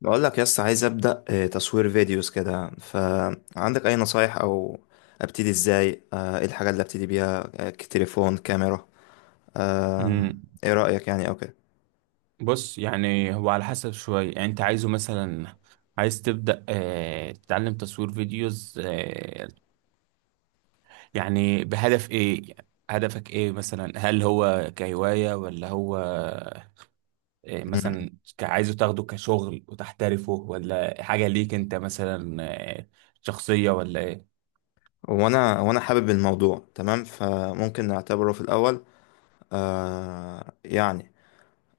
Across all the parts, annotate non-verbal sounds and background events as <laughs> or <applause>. بقول لك يس عايز ابدا تصوير فيديوز كده، فعندك اي نصايح او ابتدي ازاي؟ ايه الحاجه اللي ابتدي بيها؟ تليفون، كاميرا؟ آه، مم. ايه رايك يعني او كده؟ بص، يعني هو على حسب شوية. يعني انت عايزه مثلا عايز تبدأ تتعلم تصوير فيديوز يعني بهدف ايه؟ هدفك ايه مثلا؟ هل هو كهواية ولا هو مم. مثلا عايزه تاخده كشغل وتحترفه، ولا حاجة ليك انت مثلا آه، شخصية ولا ايه؟ وانا حابب الموضوع تمام، فممكن نعتبره في الاول آه، يعني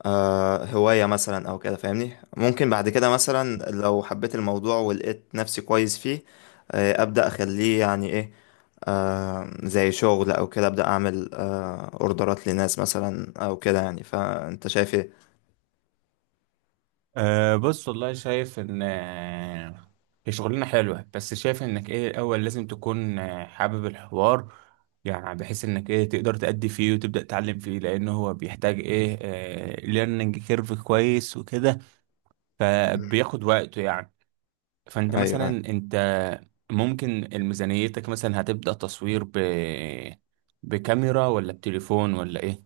هواية مثلا أو كده، فاهمني؟ ممكن بعد كده مثلا لو حبيت الموضوع ولقيت نفسي كويس فيه أبدأ أخليه يعني إيه، زي شغل أو كده، أبدأ أعمل أوردرات لناس مثلا أو كده يعني. فأنت شايف إيه؟ بص، والله شايف ان هي شغلانه حلوه، بس شايف انك ايه الاول لازم تكون حابب الحوار، يعني بحيث انك ايه تقدر تأدي فيه وتبدأ تتعلم فيه، لان هو بيحتاج ايه ليرنينج كيرف كويس وكده، فبياخد وقته يعني. فانت أيوه، مثلا أيوه. انت ممكن ميزانيتك مثلا هتبدأ تصوير بكاميرا ولا بتليفون ولا ايه؟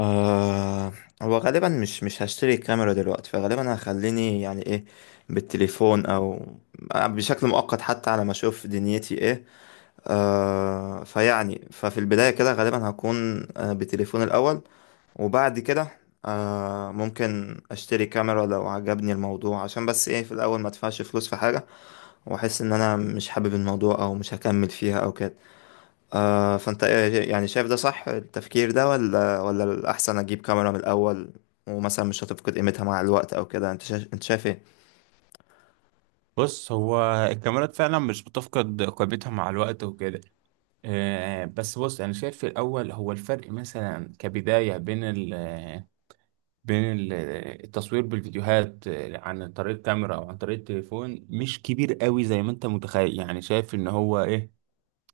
آه، هو غالبا مش هشتري الكاميرا دلوقتي، فغالبا هخليني يعني إيه، بالتليفون أو بشكل مؤقت حتى على ما أشوف دنيتي إيه. فيعني ففي البداية كده غالبا هكون بتليفون الأول، وبعد كده ممكن أشتري كاميرا لو عجبني الموضوع، عشان بس إيه، في الأول ما أدفعش فلوس في حاجة وأحس إن أنا مش حابب الموضوع أو مش هكمل فيها أو كده. فأنت إيه يعني، شايف ده صح التفكير ده ولا الأحسن أجيب كاميرا من الأول، ومثلا مش هتفقد قيمتها مع الوقت أو كده؟ أنت شايف إيه؟ بص، هو الكاميرات فعلا مش بتفقد قيمتها مع الوقت وكده. بس بص، انا شايف في الاول هو الفرق مثلا كبدايه بين ال بين ال- التصوير بالفيديوهات عن طريق الكاميرا او عن طريق التليفون مش كبير قوي زي ما انت متخيل. يعني شايف ان هو ايه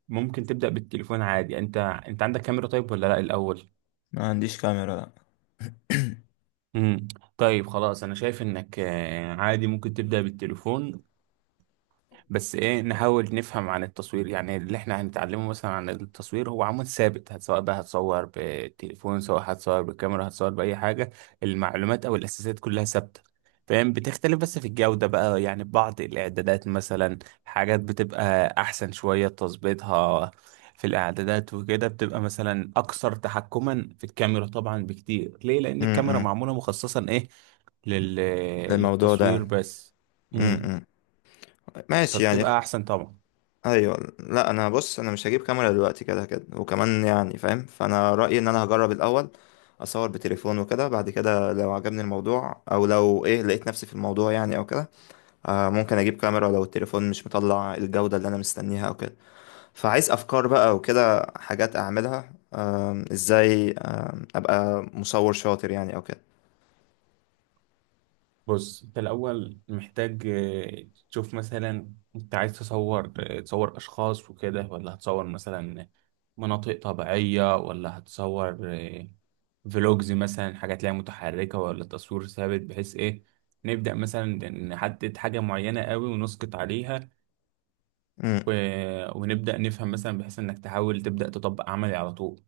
ممكن تبدا بالتليفون عادي. انت عندك كاميرا طيب ولا لا الاول؟ ما عنديش كاميرا، لا. امم طيب خلاص، انا شايف انك عادي ممكن تبدا بالتليفون. بس ايه نحاول نفهم عن التصوير. يعني اللي احنا هنتعلمه مثلا عن التصوير هو عمود ثابت، سواء بقى هتصور بتليفون سواء هتصور بكاميرا هتصور بأي حاجة، المعلومات او الاساسات كلها ثابتة. فاهم، بتختلف بس في الجودة بقى. يعني بعض الاعدادات مثلا، حاجات بتبقى احسن شوية تظبيطها في الاعدادات وكده، بتبقى مثلا اكثر تحكما في الكاميرا طبعا بكتير. ليه؟ لان الكاميرا امم. معمولة مخصصا ايه لل... للموضوع ده للتصوير يعني. بس. امم امم. ماشي يعني. فبتبقى احسن طبعا. ايوه، لا انا بص انا مش هجيب كاميرا دلوقتي، كده كده، وكمان يعني فاهم. فانا رايي ان انا هجرب الاول، اصور بتليفون وكده، بعد كده لو عجبني الموضوع او لو ايه لقيت نفسي في الموضوع يعني او كده ممكن اجيب كاميرا لو التليفون مش مطلع الجوده اللي انا مستنيها او كده. فعايز افكار بقى وكده، حاجات اعملها ازاي ابقى مصور شاطر يعني او كده. بص، انت الاول محتاج تشوف مثلا انت عايز تصور تصور اشخاص وكده، ولا هتصور مثلا مناطق طبيعية، ولا هتصور فلوجز مثلا، حاجات ليها متحركة ولا تصوير ثابت؟ بحيث ايه نبدأ مثلا نحدد حاجة معينة قوي ونسقط عليها. امم. و... ونبدأ نفهم مثلا بحيث انك تحاول تبدأ تطبق عملي على طول.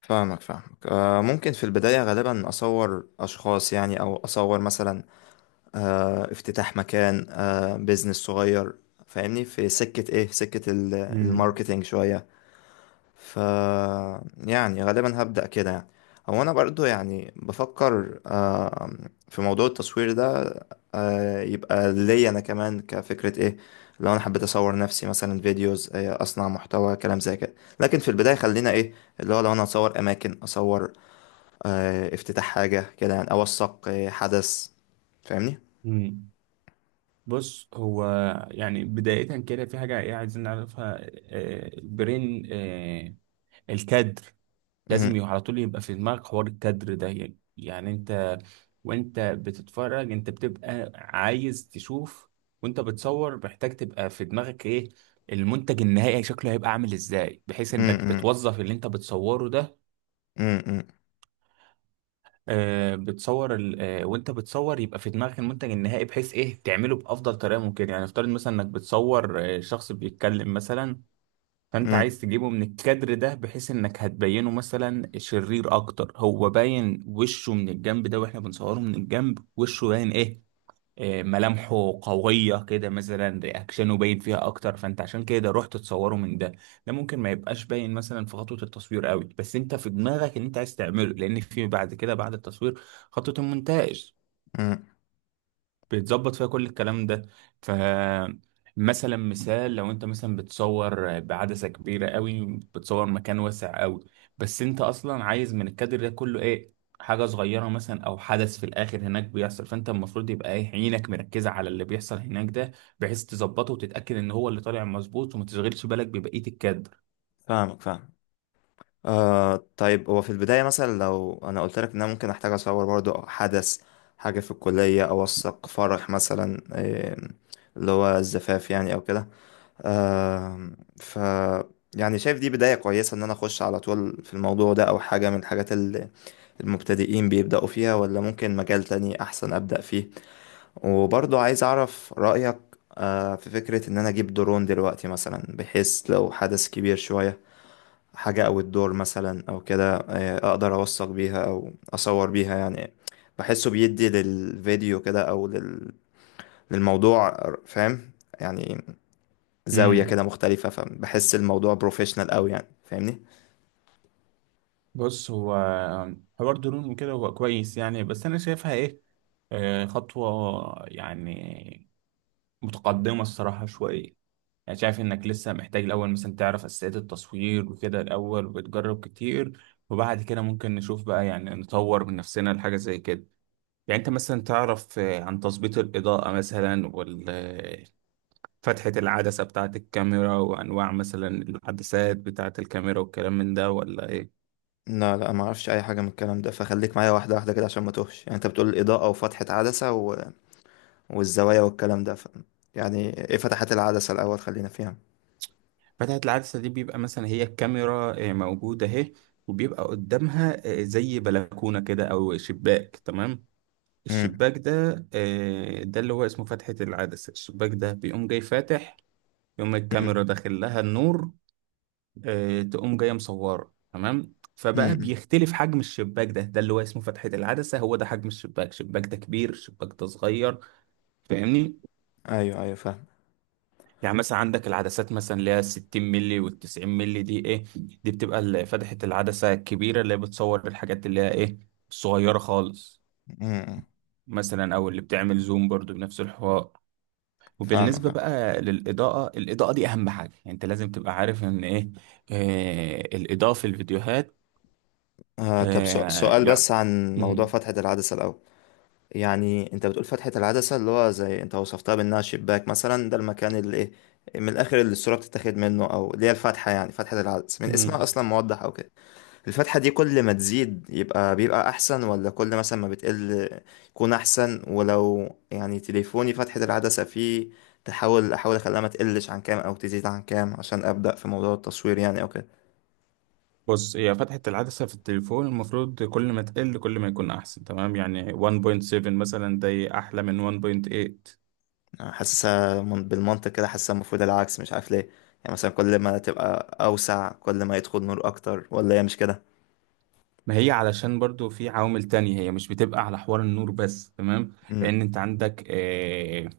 فاهمك، فاهمك. ممكن في البداية غالبا أصور أشخاص يعني، أو أصور مثلا افتتاح مكان، بيزنس صغير، فاهمني؟ في سكة ايه، في سكة مم. الماركتينج شوية. ف يعني غالبا هبدأ كده يعني. هو انا برضو يعني بفكر في موضوع التصوير ده، يبقى ليا انا كمان كفكرة ايه، لو انا حبيت اصور نفسي مثلا فيديوز، اصنع محتوى كلام زي كده. لكن في البداية خلينا ايه، اللي هو لو انا اصور اماكن، اصور افتتاح حاجة كده يعني، اوثق حدث، فاهمني؟ مم. بص، هو يعني بداية كده في حاجة ايه عايزين نعرفها البرين الكادر. لازم يبقى على طول يبقى في دماغك حوار الكادر ده. يعني انت وانت بتتفرج انت بتبقى عايز تشوف، وانت بتصور محتاج تبقى في دماغك ايه المنتج النهائي شكله هيبقى عامل ازاي، بحيث انك امم. بتوظف اللي انت بتصوره ده. امم. آه، بتصور ال... آه، وانت بتصور يبقى في دماغك المنتج النهائي بحيث ايه تعمله بافضل طريقه ممكن. يعني افترض مثلا انك بتصور شخص بيتكلم مثلا، فانت امم. عايز تجيبه من الكادر ده بحيث انك هتبينه مثلا شرير اكتر. هو باين وشه من الجنب ده، واحنا بنصوره من الجنب وشه باين ايه ملامحه قوية كده مثلا، رياكشنه باين فيها أكتر، فأنت عشان كده رحت تصوره من ده. ده ممكن ما يبقاش باين مثلا في خطوة التصوير قوي، بس أنت في دماغك إن أنت عايز تعمله، لأن في بعد كده بعد التصوير خطوة المونتاج امم. بيتظبط فيها كل الكلام ده. فمثلا مثال، لو انت مثلا بتصور بعدسة كبيرة قوي بتصور مكان واسع قوي، بس انت اصلا عايز من الكادر ده كله ايه، حاجة صغيرة مثلا او حدث في الاخر هناك بيحصل. فانت المفروض يبقى ايه عينك مركزة على اللي بيحصل هناك ده، بحيث تظبطه وتتأكد ان هو اللي طالع مظبوط، وما تشغلش بالك ببقية الكادر. فاهمك، فاهم. طيب هو في البداية مثلا لو أنا قلت لك إن أنا ممكن أحتاج أصور برضو حدث، حاجة في الكلية، أوثق فرح مثلا اللي هو الزفاف يعني أو كده. آم، ف يعني شايف دي بداية كويسة ان انا اخش على طول في الموضوع ده، او حاجة من الحاجات اللي المبتدئين بيبدأوا فيها، ولا ممكن مجال تاني احسن ابدأ فيه؟ وبرضه عايز اعرف رأيك في فكرة ان انا اجيب درون دلوقتي مثلا، بحيث لو حدث كبير شوية، حاجة او الدور مثلا او كده، اقدر اوثق بيها او اصور بيها يعني، بحسه بيدي للفيديو كده او للموضوع، فاهم؟ يعني زاوية كده امم مختلفة، فبحس الموضوع بروفيشنال قوي يعني، فاهمني؟ بص، هو حوار درون وكده هو كويس يعني، بس انا شايفها ايه خطوة يعني متقدمة الصراحة شوية. يعني شايف إنك لسه محتاج الأول مثلا تعرف أساسيات التصوير وكده الأول، وتجرب كتير، وبعد كده ممكن نشوف بقى يعني نطور من نفسنا لحاجة زي كده. يعني أنت مثلا تعرف عن تظبيط الإضاءة مثلا، فتحة العدسة بتاعة الكاميرا، وأنواع مثلا العدسات بتاعة الكاميرا، والكلام من ده ولا إيه؟ لا، لا، ما اعرفش اي حاجة من الكلام ده، فخليك معايا واحدة واحدة كده عشان ما توهش يعني. انت بتقول الإضاءة وفتحة عدسة والزوايا والكلام ده يعني ايه فتحات العدسة؟ الأول خلينا فيها. فتحة العدسة دي بيبقى مثلا هي الكاميرا موجودة أهي، وبيبقى قدامها زي بلكونة كده أو شباك تمام؟ مم. الشباك ده ده اللي هو اسمه فتحة العدسة. الشباك ده بيقوم جاي فاتح، يقوم مم. الكاميرا داخل لها النور تقوم جاية مصورة تمام. فبقى مم. بيختلف حجم الشباك ده، ده اللي هو اسمه فتحة العدسة. هو ده حجم الشباك، الشباك ده كبير الشباك ده صغير. فاهمني؟ ايوه، ايوه، فاهم. يعني مثلا عندك العدسات مثلا اللي هي 60 مللي وال 90 مللي، دي ايه؟ دي بتبقى فتحة العدسة الكبيرة اللي هي بتصور الحاجات اللي هي ايه الصغيرة خالص مم. مثلا، او اللي بتعمل زوم برضو بنفس الحوار. فاهمك، وبالنسبة فاهم. بقى للإضاءة، الإضاءة دي أهم حاجة. يعني أنت لازم تبقى عارف إن إيه الإضاءة في الفيديوهات طب آه سؤال يعني بس عن موضوع مم. فتحة العدسة الأول. يعني انت بتقول فتحة العدسة اللي هو زي انت وصفتها بانها شباك مثلا، ده المكان اللي ايه، من الاخر اللي الصورة بتتاخد منه، او اللي هي الفتحة، يعني فتحة العدسة من اسمها مم. اصلا موضح او كده. الفتحة دي كل ما تزيد يبقى بيبقى احسن، ولا كل مثلا ما بتقل يكون احسن؟ ولو يعني تليفوني فتحة العدسة فيه، احاول اخليها ما تقلش عن كام او تزيد عن كام عشان ابدأ في موضوع التصوير يعني او كده؟ بص، هي فتحة العدسة في التليفون المفروض كل ما تقل كل ما يكون أحسن تمام. يعني 1.7 مثلا ده أحلى من 1.8. حاسسها بالمنطق كده، حاسسها المفروض العكس، مش عارف ليه. يعني مثلا كل ما تبقى أوسع كل ما يدخل نور أكتر، ولا هي مش كده؟ ما هي علشان برضو في عوامل تانية، هي مش بتبقى على حوار النور بس تمام. امم. لأن أنت عندك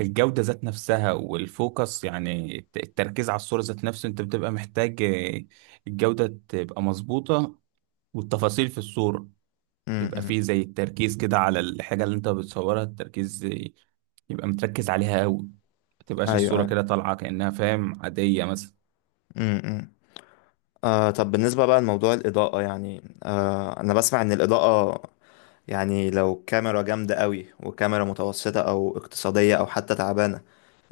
الجودة ذات نفسها، والفوكس يعني التركيز على الصورة ذات نفسه. انت بتبقى محتاج الجودة تبقى مظبوطة، والتفاصيل في الصورة يبقى امم. فيه زي التركيز كده على الحاجة اللي انت بتصورها، التركيز يبقى متركز عليها قوي، ما تبقاش أيوه، الصورة أيوه. كده طالعة كأنها فاهم عادية مثلا. امم. طب بالنسبة بقى لموضوع الإضاءة يعني، أنا بسمع إن الإضاءة يعني، لو كاميرا جامدة قوي وكاميرا متوسطة أو اقتصادية أو حتى تعبانة،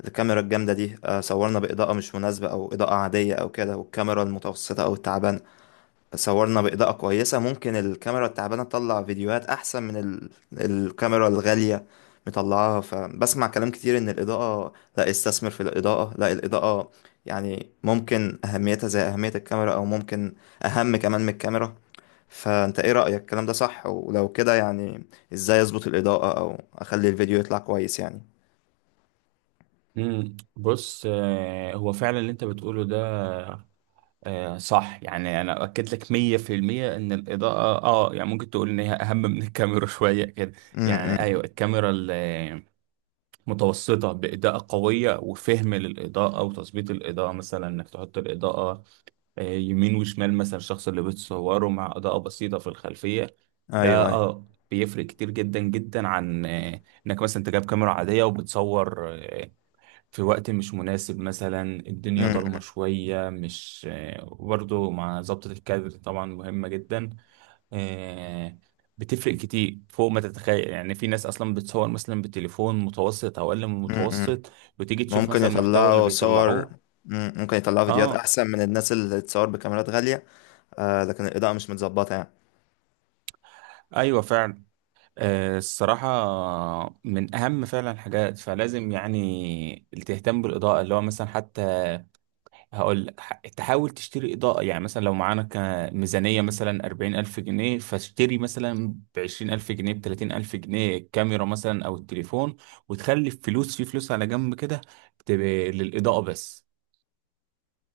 الكاميرا الجامدة دي صورنا بإضاءة مش مناسبة أو إضاءة عادية أو كده، والكاميرا المتوسطة أو التعبانة صورنا بإضاءة كويسة، ممكن الكاميرا التعبانة تطلع فيديوهات أحسن من الكاميرا الغالية مطلعاها. فبسمع كلام كتير إن الإضاءة، لا استثمر في الإضاءة، لا الإضاءة يعني ممكن أهميتها زي أهمية الكاميرا أو ممكن أهم كمان من الكاميرا. فأنت إيه رأيك، الكلام ده صح؟ ولو كده يعني إزاي أظبط الإضاءة أو أخلي الفيديو يطلع كويس يعني؟ مم. بص هو فعلا اللي انت بتقوله ده صح يعني. انا اؤكد لك 100% ان الاضاءة يعني ممكن تقول ان هي اهم من الكاميرا <laughs> شوية كده. امم. يعني ايوه، الكاميرا متوسطة بإضاءة قوية وفهم للإضاءة وتظبيط الإضاءة، مثلا إنك تحط الإضاءة يمين وشمال مثلا الشخص اللي بتصوره، مع إضاءة بسيطة في الخلفية، ده ايوه، ايوه. بيفرق كتير جدا جدا عن إنك مثلا أنت جايب كاميرا عادية وبتصور في وقت مش مناسب مثلا، الدنيا ضلمة شوية مش وبرضه مع ظبطة الكادر طبعا مهمة جدا. آه، بتفرق كتير فوق ما تتخيل يعني. في ناس اصلا بتصور مثلا بتليفون متوسط او اقل من امم. المتوسط، وتيجي تشوف ممكن مثلا المحتوى اللي يطلعوا صور، بيطلعوه. مم، ممكن يطلعوا فيديوهات اه، احسن من الناس اللي تصور بكاميرات غالية. لكن الإضاءة مش متظبطة يعني. ايوه فعلا. الصراحة من اهم فعلا حاجات، فلازم يعني تهتم بالاضاءة، اللي هو مثلا حتى هقول لك تحاول تشتري إضاءة. يعني مثلا لو معانا ميزانية مثلا 40,000 جنيه، فاشتري مثلا ب20,000 جنيه ب30,000 جنيه الكاميرا مثلا أو التليفون، وتخلي الفلوس في فلوس على جنب كده تبقى للإضاءة بس.